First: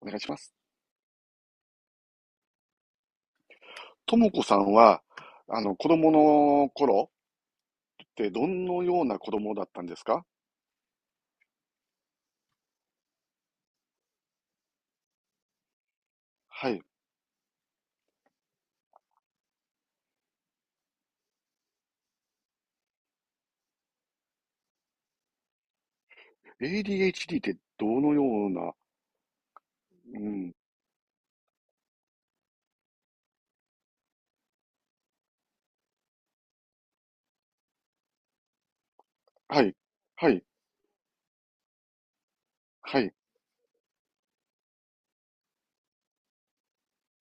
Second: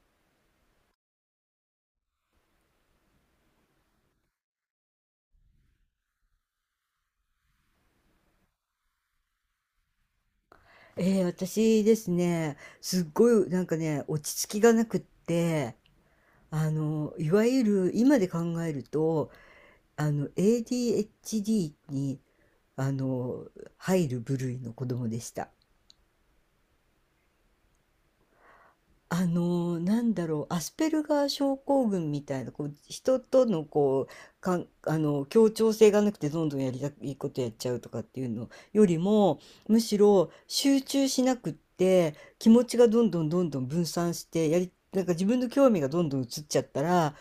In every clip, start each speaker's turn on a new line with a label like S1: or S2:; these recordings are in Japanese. S1: お願いします。ともこさんは、子供の頃ってどのような子供だったんですか？
S2: ええ、私ですね、すっごい落ち着きがなくって、
S1: はい。
S2: いわゆる今で考えると、ADHD に、あの、入る部類の子供でした。
S1: ADHD ってどのような、
S2: なん
S1: う
S2: だろう、
S1: ん。
S2: アスペルガー症候群みたいな、こう人とのこうかん、あの協調性がなくて、どんどんやりたいいことやっちゃうとかっていうのよりも、
S1: はい。
S2: むし
S1: は
S2: ろ
S1: い。
S2: 集中しなくって、気持ちが
S1: は
S2: どん
S1: い。
S2: どんどんどん分散してやり、なんか自分の興味がどんどん移っちゃったら、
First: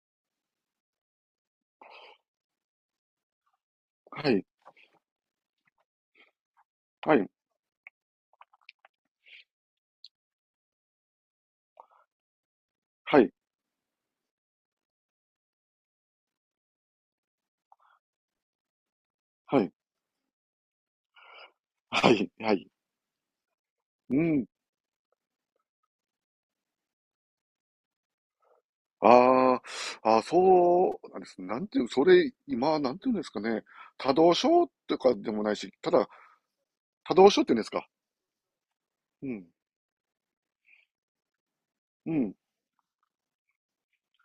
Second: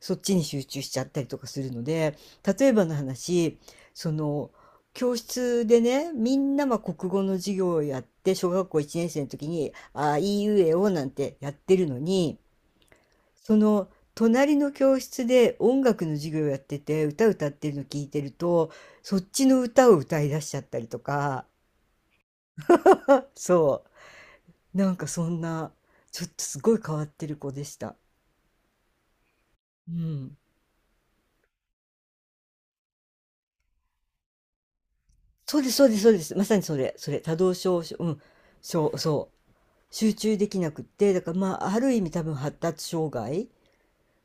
S2: そっちに集中しちゃったりとかするので。例えばの話、そ
S1: はい。
S2: の教室でね、みんなまあ国
S1: は
S2: 語
S1: い。
S2: の授業をやって、小学校1年生の時に、ああ、いいうえおなんてやってるのに、
S1: はい。
S2: その隣の教室で音楽の授業をやってて、歌歌ってるの聞いてると、そっち
S1: は
S2: の
S1: い。
S2: 歌を歌い出しちゃったりとか、
S1: はい。はい。
S2: そ
S1: うん。
S2: う、なんかそんな、ちょっとすごい変わってる子でした。
S1: あ
S2: う
S1: あ、あー
S2: ん。
S1: そうなんです。なんていう、それ、今、なんていうんですかね。多動症とかでもない
S2: そうで
S1: し、
S2: す、そう
S1: た
S2: です、そ
S1: だ、
S2: うです。まさにそれ、そ
S1: 多
S2: れ、
S1: 動
S2: 多
S1: 症って
S2: 動
S1: 言うんです
S2: 症、
S1: か？
S2: うん、そう、
S1: う
S2: そ
S1: ん。
S2: う。集中できなくって、だからまあ、ある意味
S1: う
S2: 多
S1: ん。
S2: 分発達障害。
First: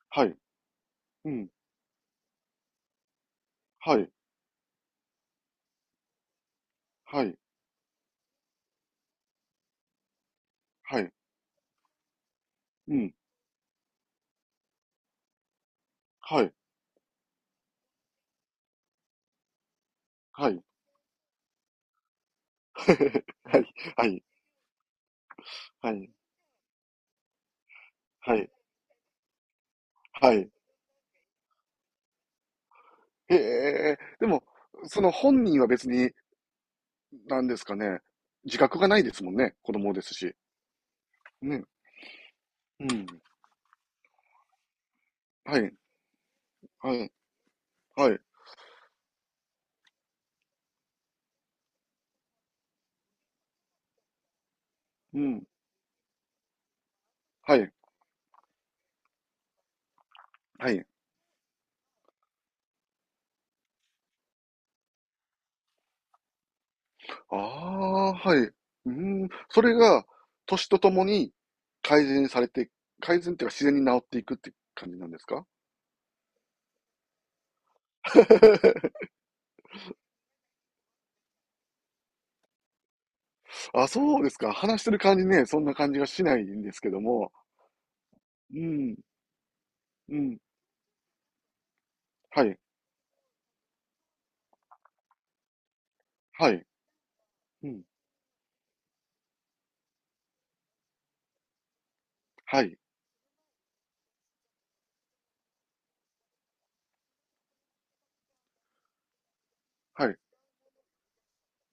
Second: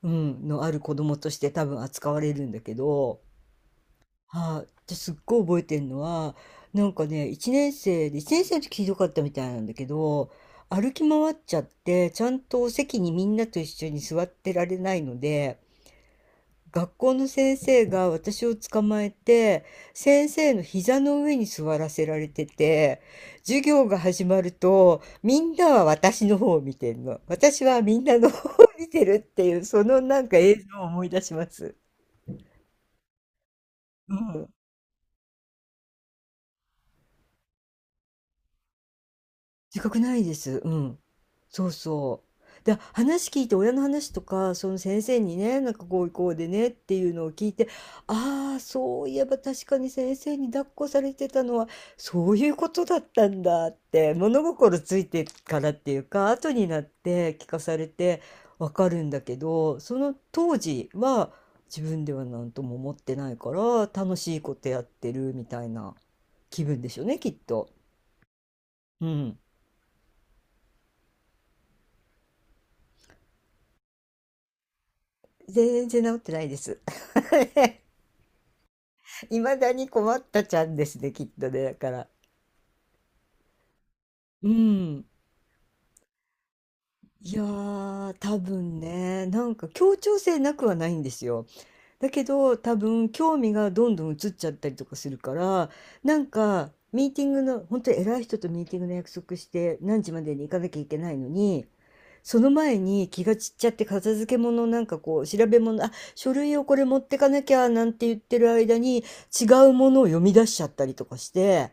S2: う
S1: はい。
S2: ん、のある子供と
S1: う
S2: して
S1: ん。
S2: 多分扱われるんだけど、
S1: はい。
S2: はい、ですっごい覚えてるのは、なんか
S1: は
S2: ね、
S1: い。
S2: 1年生で、1年生の時ひどかったみたいなんだけど、歩
S1: は
S2: き
S1: い。
S2: 回っちゃって、ちゃんと
S1: う
S2: 席に
S1: ん。
S2: みんなと一緒に座ってられないので、
S1: はい。
S2: 学校の先生が私を捕まえて、先
S1: は
S2: 生の
S1: い。
S2: 膝の上に座らせられてて、
S1: は
S2: 授
S1: い、
S2: 業が
S1: はい、
S2: 始まると、みんなは
S1: はい、
S2: 私の方を見てるの。私はみんなの
S1: は
S2: 方
S1: い、
S2: を見てるっていう、そのなん
S1: は
S2: か
S1: い。
S2: 映像を思い出します。
S1: へえ、
S2: う
S1: でも、
S2: ん。
S1: その本人は別に、なんですかね、自覚がないですもんね、子
S2: 自
S1: 供
S2: 覚
S1: です
S2: ないで
S1: し。
S2: す。うん。
S1: ね、
S2: そうそう。で、
S1: うん。
S2: 話聞いて親の話とか、その先生に
S1: は
S2: ね、なん
S1: い、
S2: かこうこうでねっ
S1: は
S2: てい
S1: い、
S2: うのを聞いて、
S1: はい、
S2: ああ、そういえば確かに先生に抱っこされてたのはそういうことだったんだって、物心つい
S1: う
S2: て
S1: ん、
S2: からっていうか、後になって聞
S1: は
S2: か
S1: い、
S2: されてわかるんだけど、その当
S1: はい。
S2: 時は自分では何とも思ってないから、楽しいことやってるみたいな気分でしょうね、き
S1: あ
S2: っと。
S1: あ、はい。う
S2: う
S1: ん、
S2: ん。
S1: それが、年とともに改善されて、改善っていうか自然に治っていくって感じなんですか？
S2: 全然治ってないです。未だに困ったちゃんですね、きっとね、だから。
S1: あ、そうです
S2: う
S1: か。話してる
S2: ん。
S1: 感じね、そんな感じがしないんですけども。
S2: いやー、多
S1: う
S2: 分
S1: ん、
S2: ね、なんか協
S1: う
S2: 調
S1: ん、
S2: 性なくはないんですよ。だけ
S1: は
S2: ど、
S1: い、
S2: 多分興味がどんどん移っちゃったりとかするから、なん
S1: はい、
S2: かミーティングの、
S1: う
S2: 本
S1: ん。
S2: 当に偉い人とミーティングの約束して何時までに行かなきゃいけないのに、その
S1: は
S2: 前
S1: い、
S2: に気が散っちゃって、片付け物、なんかこう調べ物、あ、書類をこれ持ってかなきゃなんて言ってる間に、違うものを
S1: はい、
S2: 読み出しちゃったりとかして、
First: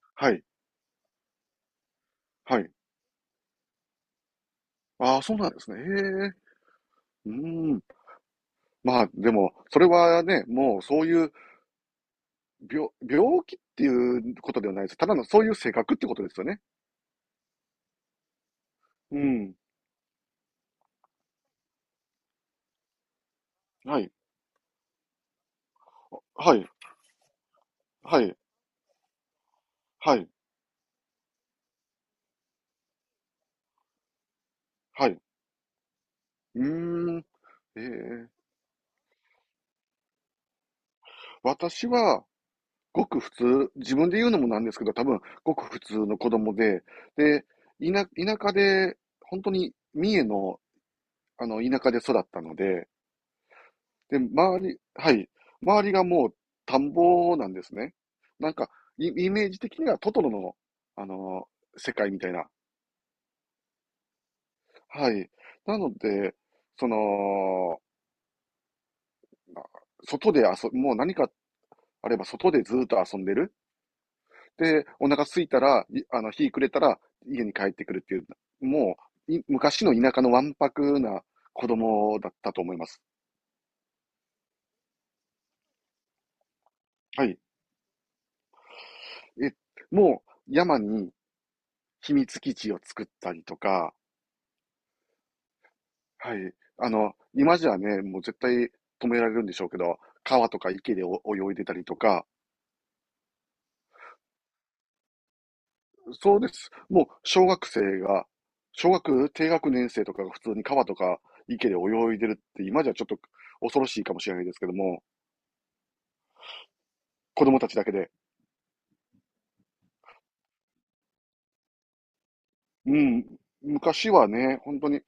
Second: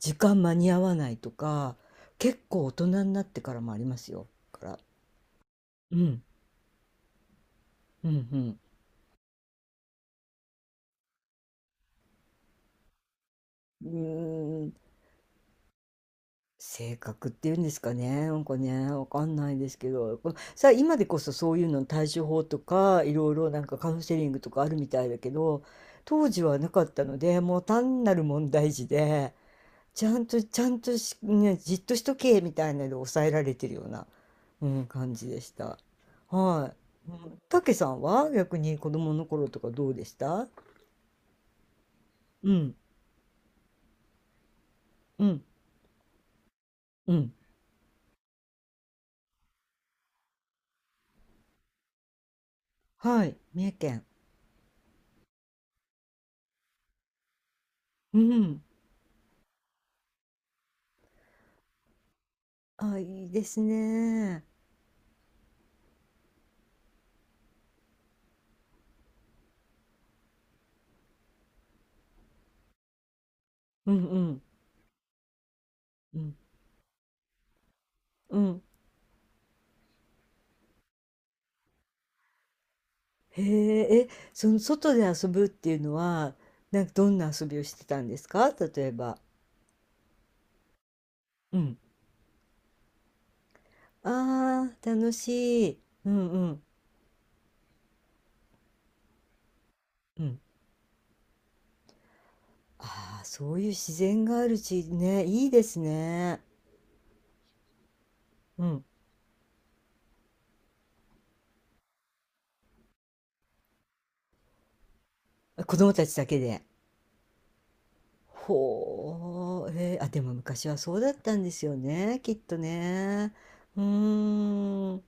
S2: 時
S1: は
S2: 間
S1: い、
S2: 間に合わないとか、結
S1: は
S2: 構
S1: い。
S2: 大人になってからもありますよ。だから。
S1: ああ、そうなんですね。へえ。
S2: うん、
S1: うーん。
S2: うん、
S1: まあ、でも、それはね、もうそういう病気って
S2: う
S1: いうこと
S2: ん。
S1: ではないです。ただのそういう性格ってことですよね。
S2: 性格っていうんですかね、なんかね、わ
S1: う
S2: かんな
S1: ん。
S2: いですけど、さあ、今でこそそういうのの対処法とか、いろいろなんかカウ
S1: は
S2: ン
S1: い、
S2: セリングとかあるみたいだけど、当時
S1: は
S2: はな
S1: い、
S2: かったので、もう単な
S1: は
S2: る
S1: い、
S2: 問題児で、ちゃ
S1: は
S2: ん
S1: い、
S2: と、ちゃんとし、ね、じっとしとけ、みたいなので抑えられてるような、うん、
S1: は
S2: 感
S1: い。
S2: じでした。
S1: う
S2: はい。う
S1: ーん。
S2: ん、たけ
S1: え
S2: さん
S1: え。
S2: は逆に子供の頃とかどうでした？
S1: 私は、
S2: うん、
S1: ごく普通、自分で言うのもなんですけど、多分、
S2: うん、
S1: ごく普通の子供で、
S2: うん。
S1: で、田、田舎で、本当に三重の、田舎で育ったので、
S2: はい、三重県。
S1: で、周り、はい。周りがもう田んぼなんですね。
S2: う
S1: なん
S2: ん。
S1: か、イイメージ的にはトトロの、世界みたいな。
S2: あ、いいですね。
S1: はい。なので、その、外で遊もう何かあれば外でずっと遊んでる。
S2: うんうん。
S1: で、お腹空いたら、い
S2: う
S1: あの、
S2: ん。
S1: 日暮れたら家に帰ってくるっていう、
S2: うん。
S1: もう、昔の田舎のわんぱくな子供だったと思います。
S2: へえ、え、その外で遊ぶっていうのは、なんかどん
S1: は
S2: な
S1: い。
S2: 遊びをしてたんですか、例えば。
S1: え、もう山に
S2: うん。
S1: 秘密基地を作ったりとか、
S2: ああ、楽しい。うん
S1: は
S2: う
S1: い。
S2: ん
S1: 今じゃね、もう絶対止められるんでしょうけど、
S2: うん。
S1: 川とか池でお泳いでたりとか、
S2: ああ、そういう自然がある地域ね、いいです
S1: そ
S2: ね。
S1: うです。もう小学生が、
S2: うん。
S1: 小学低学年生とかが普通に川とか池で泳いでるって今じゃちょっと恐ろしいかもしれないですけども、
S2: 子供たちだけで。
S1: 子供たちだけで。
S2: ほう、えー、あ、でも昔はそうだったんですよね、きっと
S1: うん。
S2: ね。う
S1: 昔はね、本当
S2: ー
S1: に。
S2: ん。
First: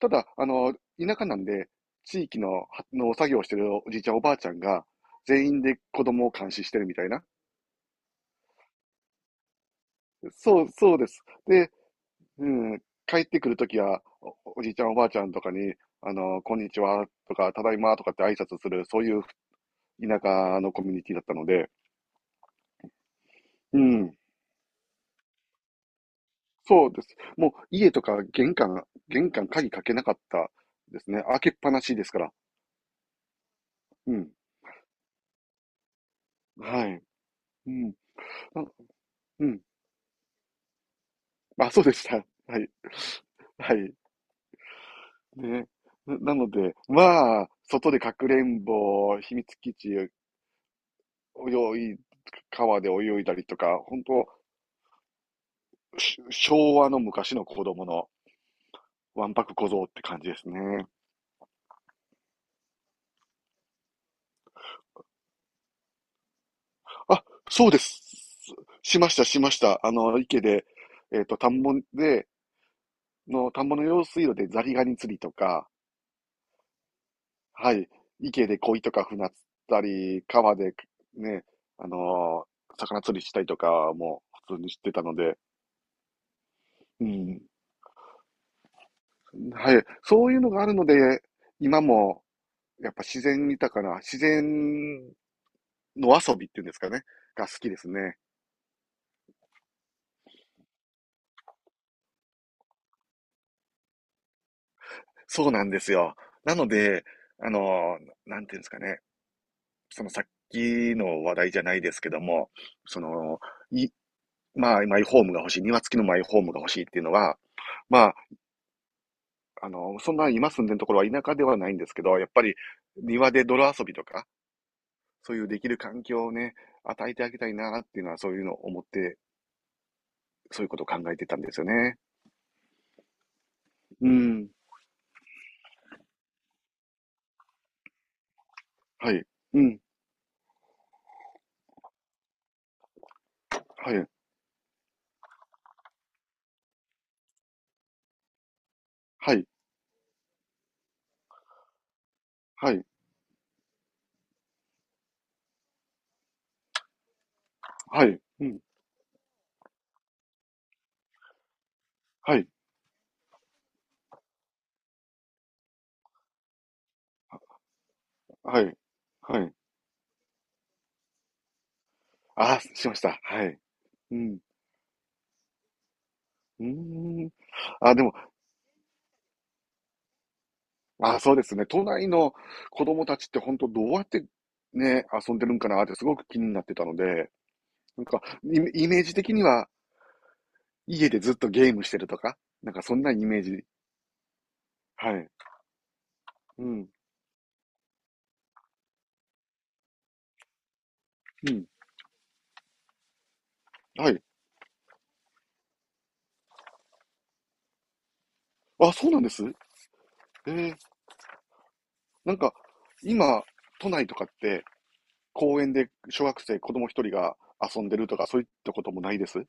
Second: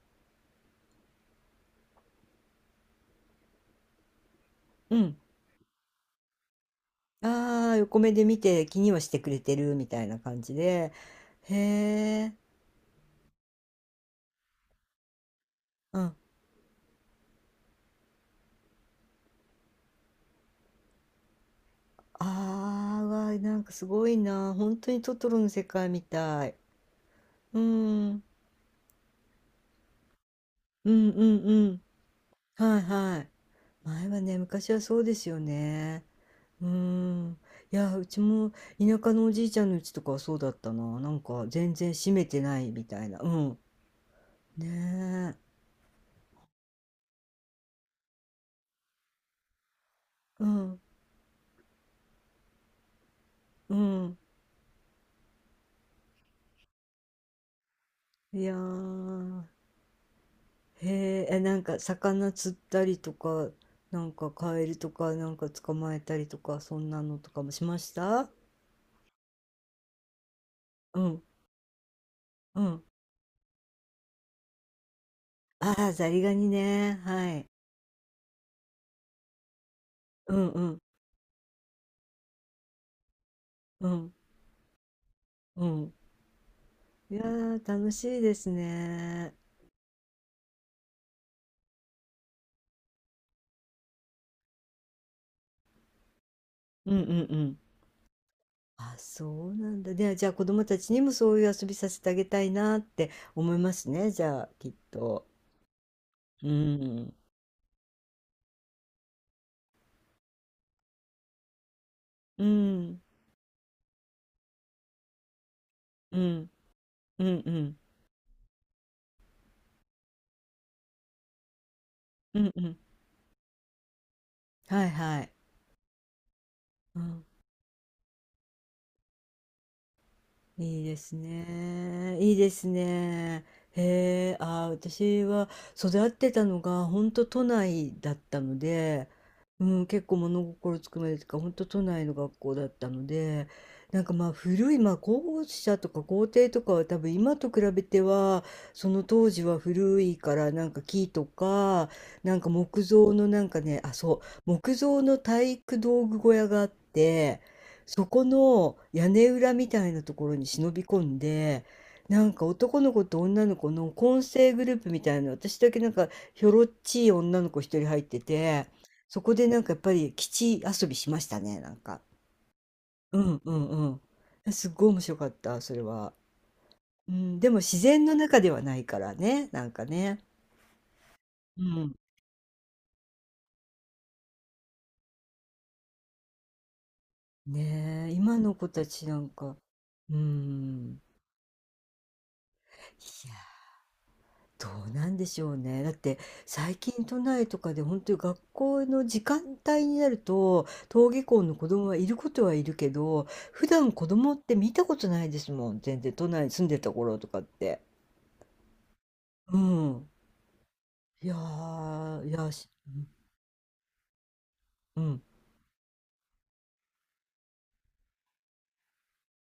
S1: ただ、田舎なんで、地域の、はの作業してるおじいちゃんおばあちゃんが、
S2: うん。
S1: 全員で子供を監視してるみたいな。
S2: ああ、横目で見て気にはしてくれてるみたいな感じ
S1: そう、
S2: で、
S1: そうです。
S2: へ
S1: で、
S2: え、
S1: うん、帰ってくるときはおじいちゃんおばあちゃんとかに、
S2: うん。あ
S1: こんにちはとか、ただいまとかって挨拶する、そういう田舎のコミュニティだったので、
S2: あ、うわ、なんか
S1: う
S2: すご
S1: ん、
S2: いな。本当にトトロの世界みたい。
S1: そうです。も
S2: うん、
S1: う家と
S2: う
S1: か
S2: ん
S1: 玄関、鍵かけなかった
S2: う
S1: で
S2: ん
S1: すね。開けっ
S2: う
S1: ぱな
S2: ん。
S1: しですから。
S2: はいはい。前
S1: う
S2: は
S1: ん、
S2: ね、昔はそうですよね。う
S1: はい。
S2: ん。
S1: う
S2: い
S1: ん、
S2: や、うちも
S1: あ
S2: 田舎のおじ
S1: う
S2: いち
S1: ん、
S2: ゃんの家とかはそうだったな。なんか
S1: あ、
S2: 全
S1: そう
S2: 然
S1: でし
S2: 閉
S1: た。
S2: めて
S1: は
S2: ない
S1: い。
S2: みたいな。うん。
S1: はい。
S2: ねえ。
S1: ね。なので、まあ、外でかくれんぼ、秘密基地、
S2: うん、
S1: い、川で泳いだりと
S2: う
S1: か、本
S2: ん。
S1: 当昭和の昔の子供の
S2: いやー、
S1: わんぱく小僧って感じですね。
S2: へえ、え、なんか魚釣ったりとか、なんかカエルとか、なんか捕まえたりとか、そんなの
S1: あ、
S2: とかもし
S1: そう
S2: ま
S1: で
S2: し
S1: す。
S2: た？
S1: しました、しました。池で、
S2: う
S1: え
S2: ん、
S1: っ、と、田んぼで、
S2: うん。
S1: 田んぼの用水路でザリガニ釣りとか、
S2: ああ、ザリガニね。はい。
S1: はい、池で鯉とか船釣ったり、
S2: うん
S1: 川
S2: う
S1: で
S2: ん、
S1: ね、あのー魚釣りしたりと
S2: う
S1: か
S2: ん、
S1: も普通にしてたので、
S2: うん。
S1: う
S2: いや
S1: ん、
S2: ー、楽しいですね。
S1: はい、そういうのがあるので、今もやっぱ自然豊かな、自然の遊びっていうんですか
S2: うんう
S1: ね、
S2: んう
S1: が好
S2: ん。
S1: きですね。
S2: あ、そうなんだ。で、じゃあ子供たちにもそういう遊びさせてあげたいなって思いますね。じゃあ、きっと。
S1: そうなんですよ。
S2: う
S1: なので、
S2: ん。
S1: あの、なんていうんですかね、そのさっきの話題じゃないですけど
S2: う
S1: も、
S2: ん。
S1: その、い、まあ、マイホームが欲しい、庭付きのマ
S2: う
S1: イホー
S2: ん。
S1: ムが欲しいっていうの
S2: う
S1: は、
S2: んうん。
S1: まあ、そんな今住んでるところは田舎ではないんですけど、やっ
S2: う
S1: ぱ
S2: ん
S1: り
S2: うん。
S1: 庭で泥遊びとか、
S2: はいはい。
S1: そういうできる環境をね、
S2: う
S1: 与えて
S2: ん。
S1: あげたいなっていうのは、そういうのを思って、そういうこ
S2: い
S1: と
S2: い
S1: を
S2: で
S1: 考
S2: す
S1: えてたんですよね。
S2: ね。いいですね。
S1: う
S2: へえ、
S1: ん。
S2: あー、私は育ってたのが本当都内だったので、
S1: はい。う
S2: う
S1: ん。
S2: ん、結構物心つくまでというか、本当都内の学校だったので、
S1: は
S2: なん
S1: い。
S2: かまあ古い、まあ校舎とか校庭とかは多分今と比べては、その当
S1: は
S2: 時
S1: い。
S2: は古いからなんか木とか、なんか
S1: は
S2: 木
S1: い。
S2: 造のなんかね、あ、そう、木造の体育道具小屋があって、
S1: は
S2: そ
S1: い。
S2: こ
S1: うん。
S2: の屋根裏みたいなところに忍び込んで、なん
S1: は
S2: か
S1: い。
S2: 男の子と女の子の混成グループみたいな、私だけなんかひょろっちい女の子一人入って
S1: は
S2: て、
S1: い。
S2: そこ
S1: は
S2: で
S1: い。
S2: なんかやっぱり基地遊びしましたね、なんか。
S1: ああ、しまし
S2: う
S1: た。
S2: ん
S1: は
S2: う
S1: い。
S2: ん
S1: うん。
S2: うん。すっごい面白かった、それは。
S1: う
S2: う
S1: ーん。
S2: ん、でも自
S1: あ、で
S2: 然
S1: も、
S2: の中ではないからね、なんかね。
S1: あ、そうです
S2: う
S1: ね。都
S2: ん。
S1: 内の子供たちって本当どうやってね、遊んでるんかなってすごく気になってたので、なん
S2: ねえ、
S1: か、
S2: 今の
S1: イ
S2: 子
S1: メ
S2: た
S1: イメー
S2: ち
S1: ジ
S2: なん
S1: 的に
S2: か、
S1: は
S2: うん。
S1: 家でずっとゲームしてるとか、なんかそんなイメージ。
S2: どうな
S1: は
S2: んで
S1: い。
S2: しょうね。だって、
S1: う
S2: 最
S1: ん。
S2: 近都内とかで本当に学校の時間帯になると、登下校
S1: う
S2: の
S1: ん。
S2: 子供はいることはいるけど、普段子
S1: はい。
S2: 供って見たことないですもん、全然、都内に住んでた頃とかって。
S1: あ、そうなんです。
S2: うん。
S1: ええ。
S2: いやー、い
S1: なん
S2: やー
S1: か、
S2: し、うん。
S1: 今、都内とかって
S2: うん、
S1: 公園で小学生、子供一人が遊んでるとか、そういったこともないです？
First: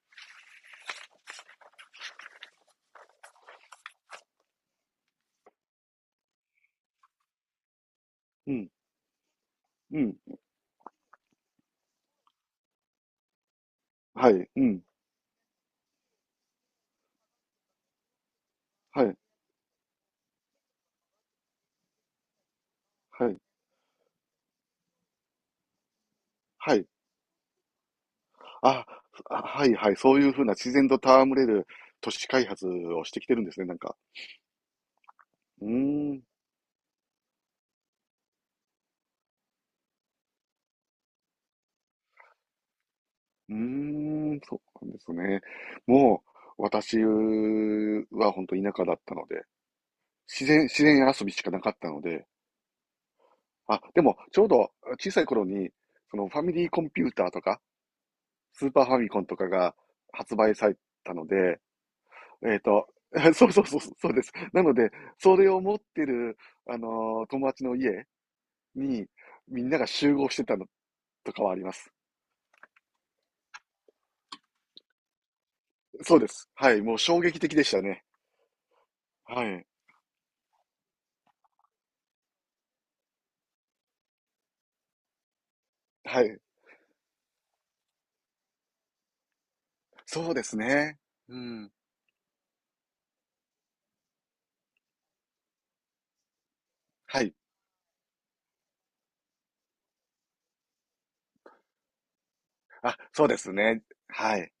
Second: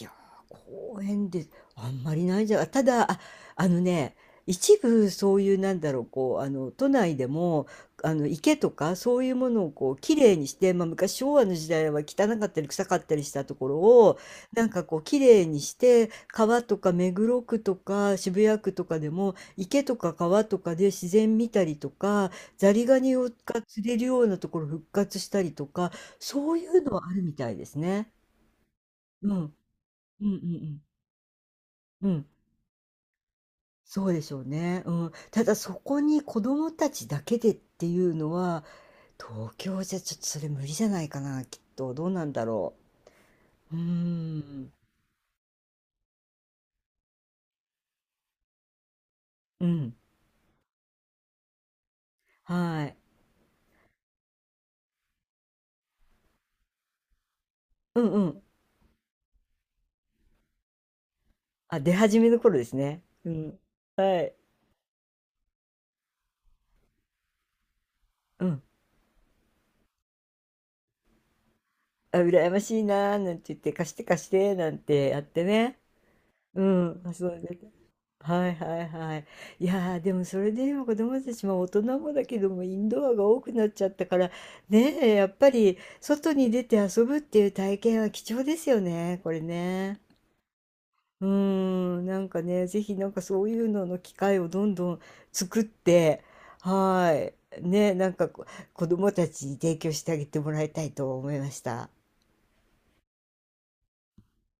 S2: いやー、公園で、あんまりないんじゃ、ただ、あ、あのね、一部そういうなんだろう、こう、あの、都内でも、あの、
S1: う
S2: 池と
S1: ん。
S2: かそういうものをこう、
S1: う
S2: き
S1: ん。
S2: れいにして、まあ、昔昭和の時代は汚かったり臭かったりしたところを、
S1: はい。う
S2: なんか
S1: ん。
S2: こう、きれいにして、川とか目黒区とか渋谷区とか
S1: は
S2: で
S1: い。
S2: も、池とか川とかで自然見たりとか、ザリガニ
S1: は
S2: を
S1: い。
S2: が釣れるようなところ復活したりとか、そうい
S1: は
S2: う
S1: い。
S2: のはあるみたいですね。
S1: あ、
S2: うん。う
S1: あ
S2: ん
S1: はいはい、そう
S2: う
S1: い
S2: んう
S1: うふうな自
S2: ん。
S1: 然と戯れる
S2: う
S1: 都
S2: ん、
S1: 市開発をしてきてるんですね、なんか。
S2: そうでしょうね。うん。ただ、
S1: う
S2: そこ
S1: ー
S2: に
S1: ん、
S2: 子供たちだけでっていうのは、東京じゃちょっとそれ無理じゃないかな、きっと。どうなんだろ
S1: うー
S2: う。うー
S1: ん、そ
S2: ん。
S1: うなんですね。もう、私は本当田舎だったので、
S2: うん。
S1: 自然遊びしかなかったので、
S2: はい。
S1: あ、でも、ちょうど小さい頃に、そのファミリーコンピューターとか、
S2: うんうん。
S1: スーパーファミコンとかが発売されたので、
S2: あ、出始めの
S1: え
S2: 頃
S1: っ
S2: です
S1: と、
S2: ね。う
S1: そう
S2: ん。
S1: そうそう、そう
S2: は
S1: です。
S2: い。
S1: なので、それを持ってる、友達の家
S2: うん。
S1: に、みんなが集合してたのとかはあります。
S2: あ、羨ましいな、なんて言って、貸して貸して、なんてやってね。
S1: そうです。
S2: う
S1: はい。もう
S2: ん。
S1: 衝
S2: 遊
S1: 撃
S2: んで
S1: 的でしたね。
S2: た。はいはいはい。
S1: は
S2: い
S1: い。
S2: やー、でもそれで今子供たちも大人もだけども、インドアが多くなっちゃったからねえ、やっぱり
S1: は
S2: 外
S1: い。
S2: に出て遊ぶっていう体験は貴重ですよね、これね。
S1: そうですね。
S2: うー
S1: うん。
S2: ん、なんかね、ぜひなんかそういうのの機会をどんどん作って、は
S1: は
S2: い、
S1: い。
S2: ね、なんかこ子供たちに提供してあげてもらいたいと思いました。
S1: あ、そうですね。はい。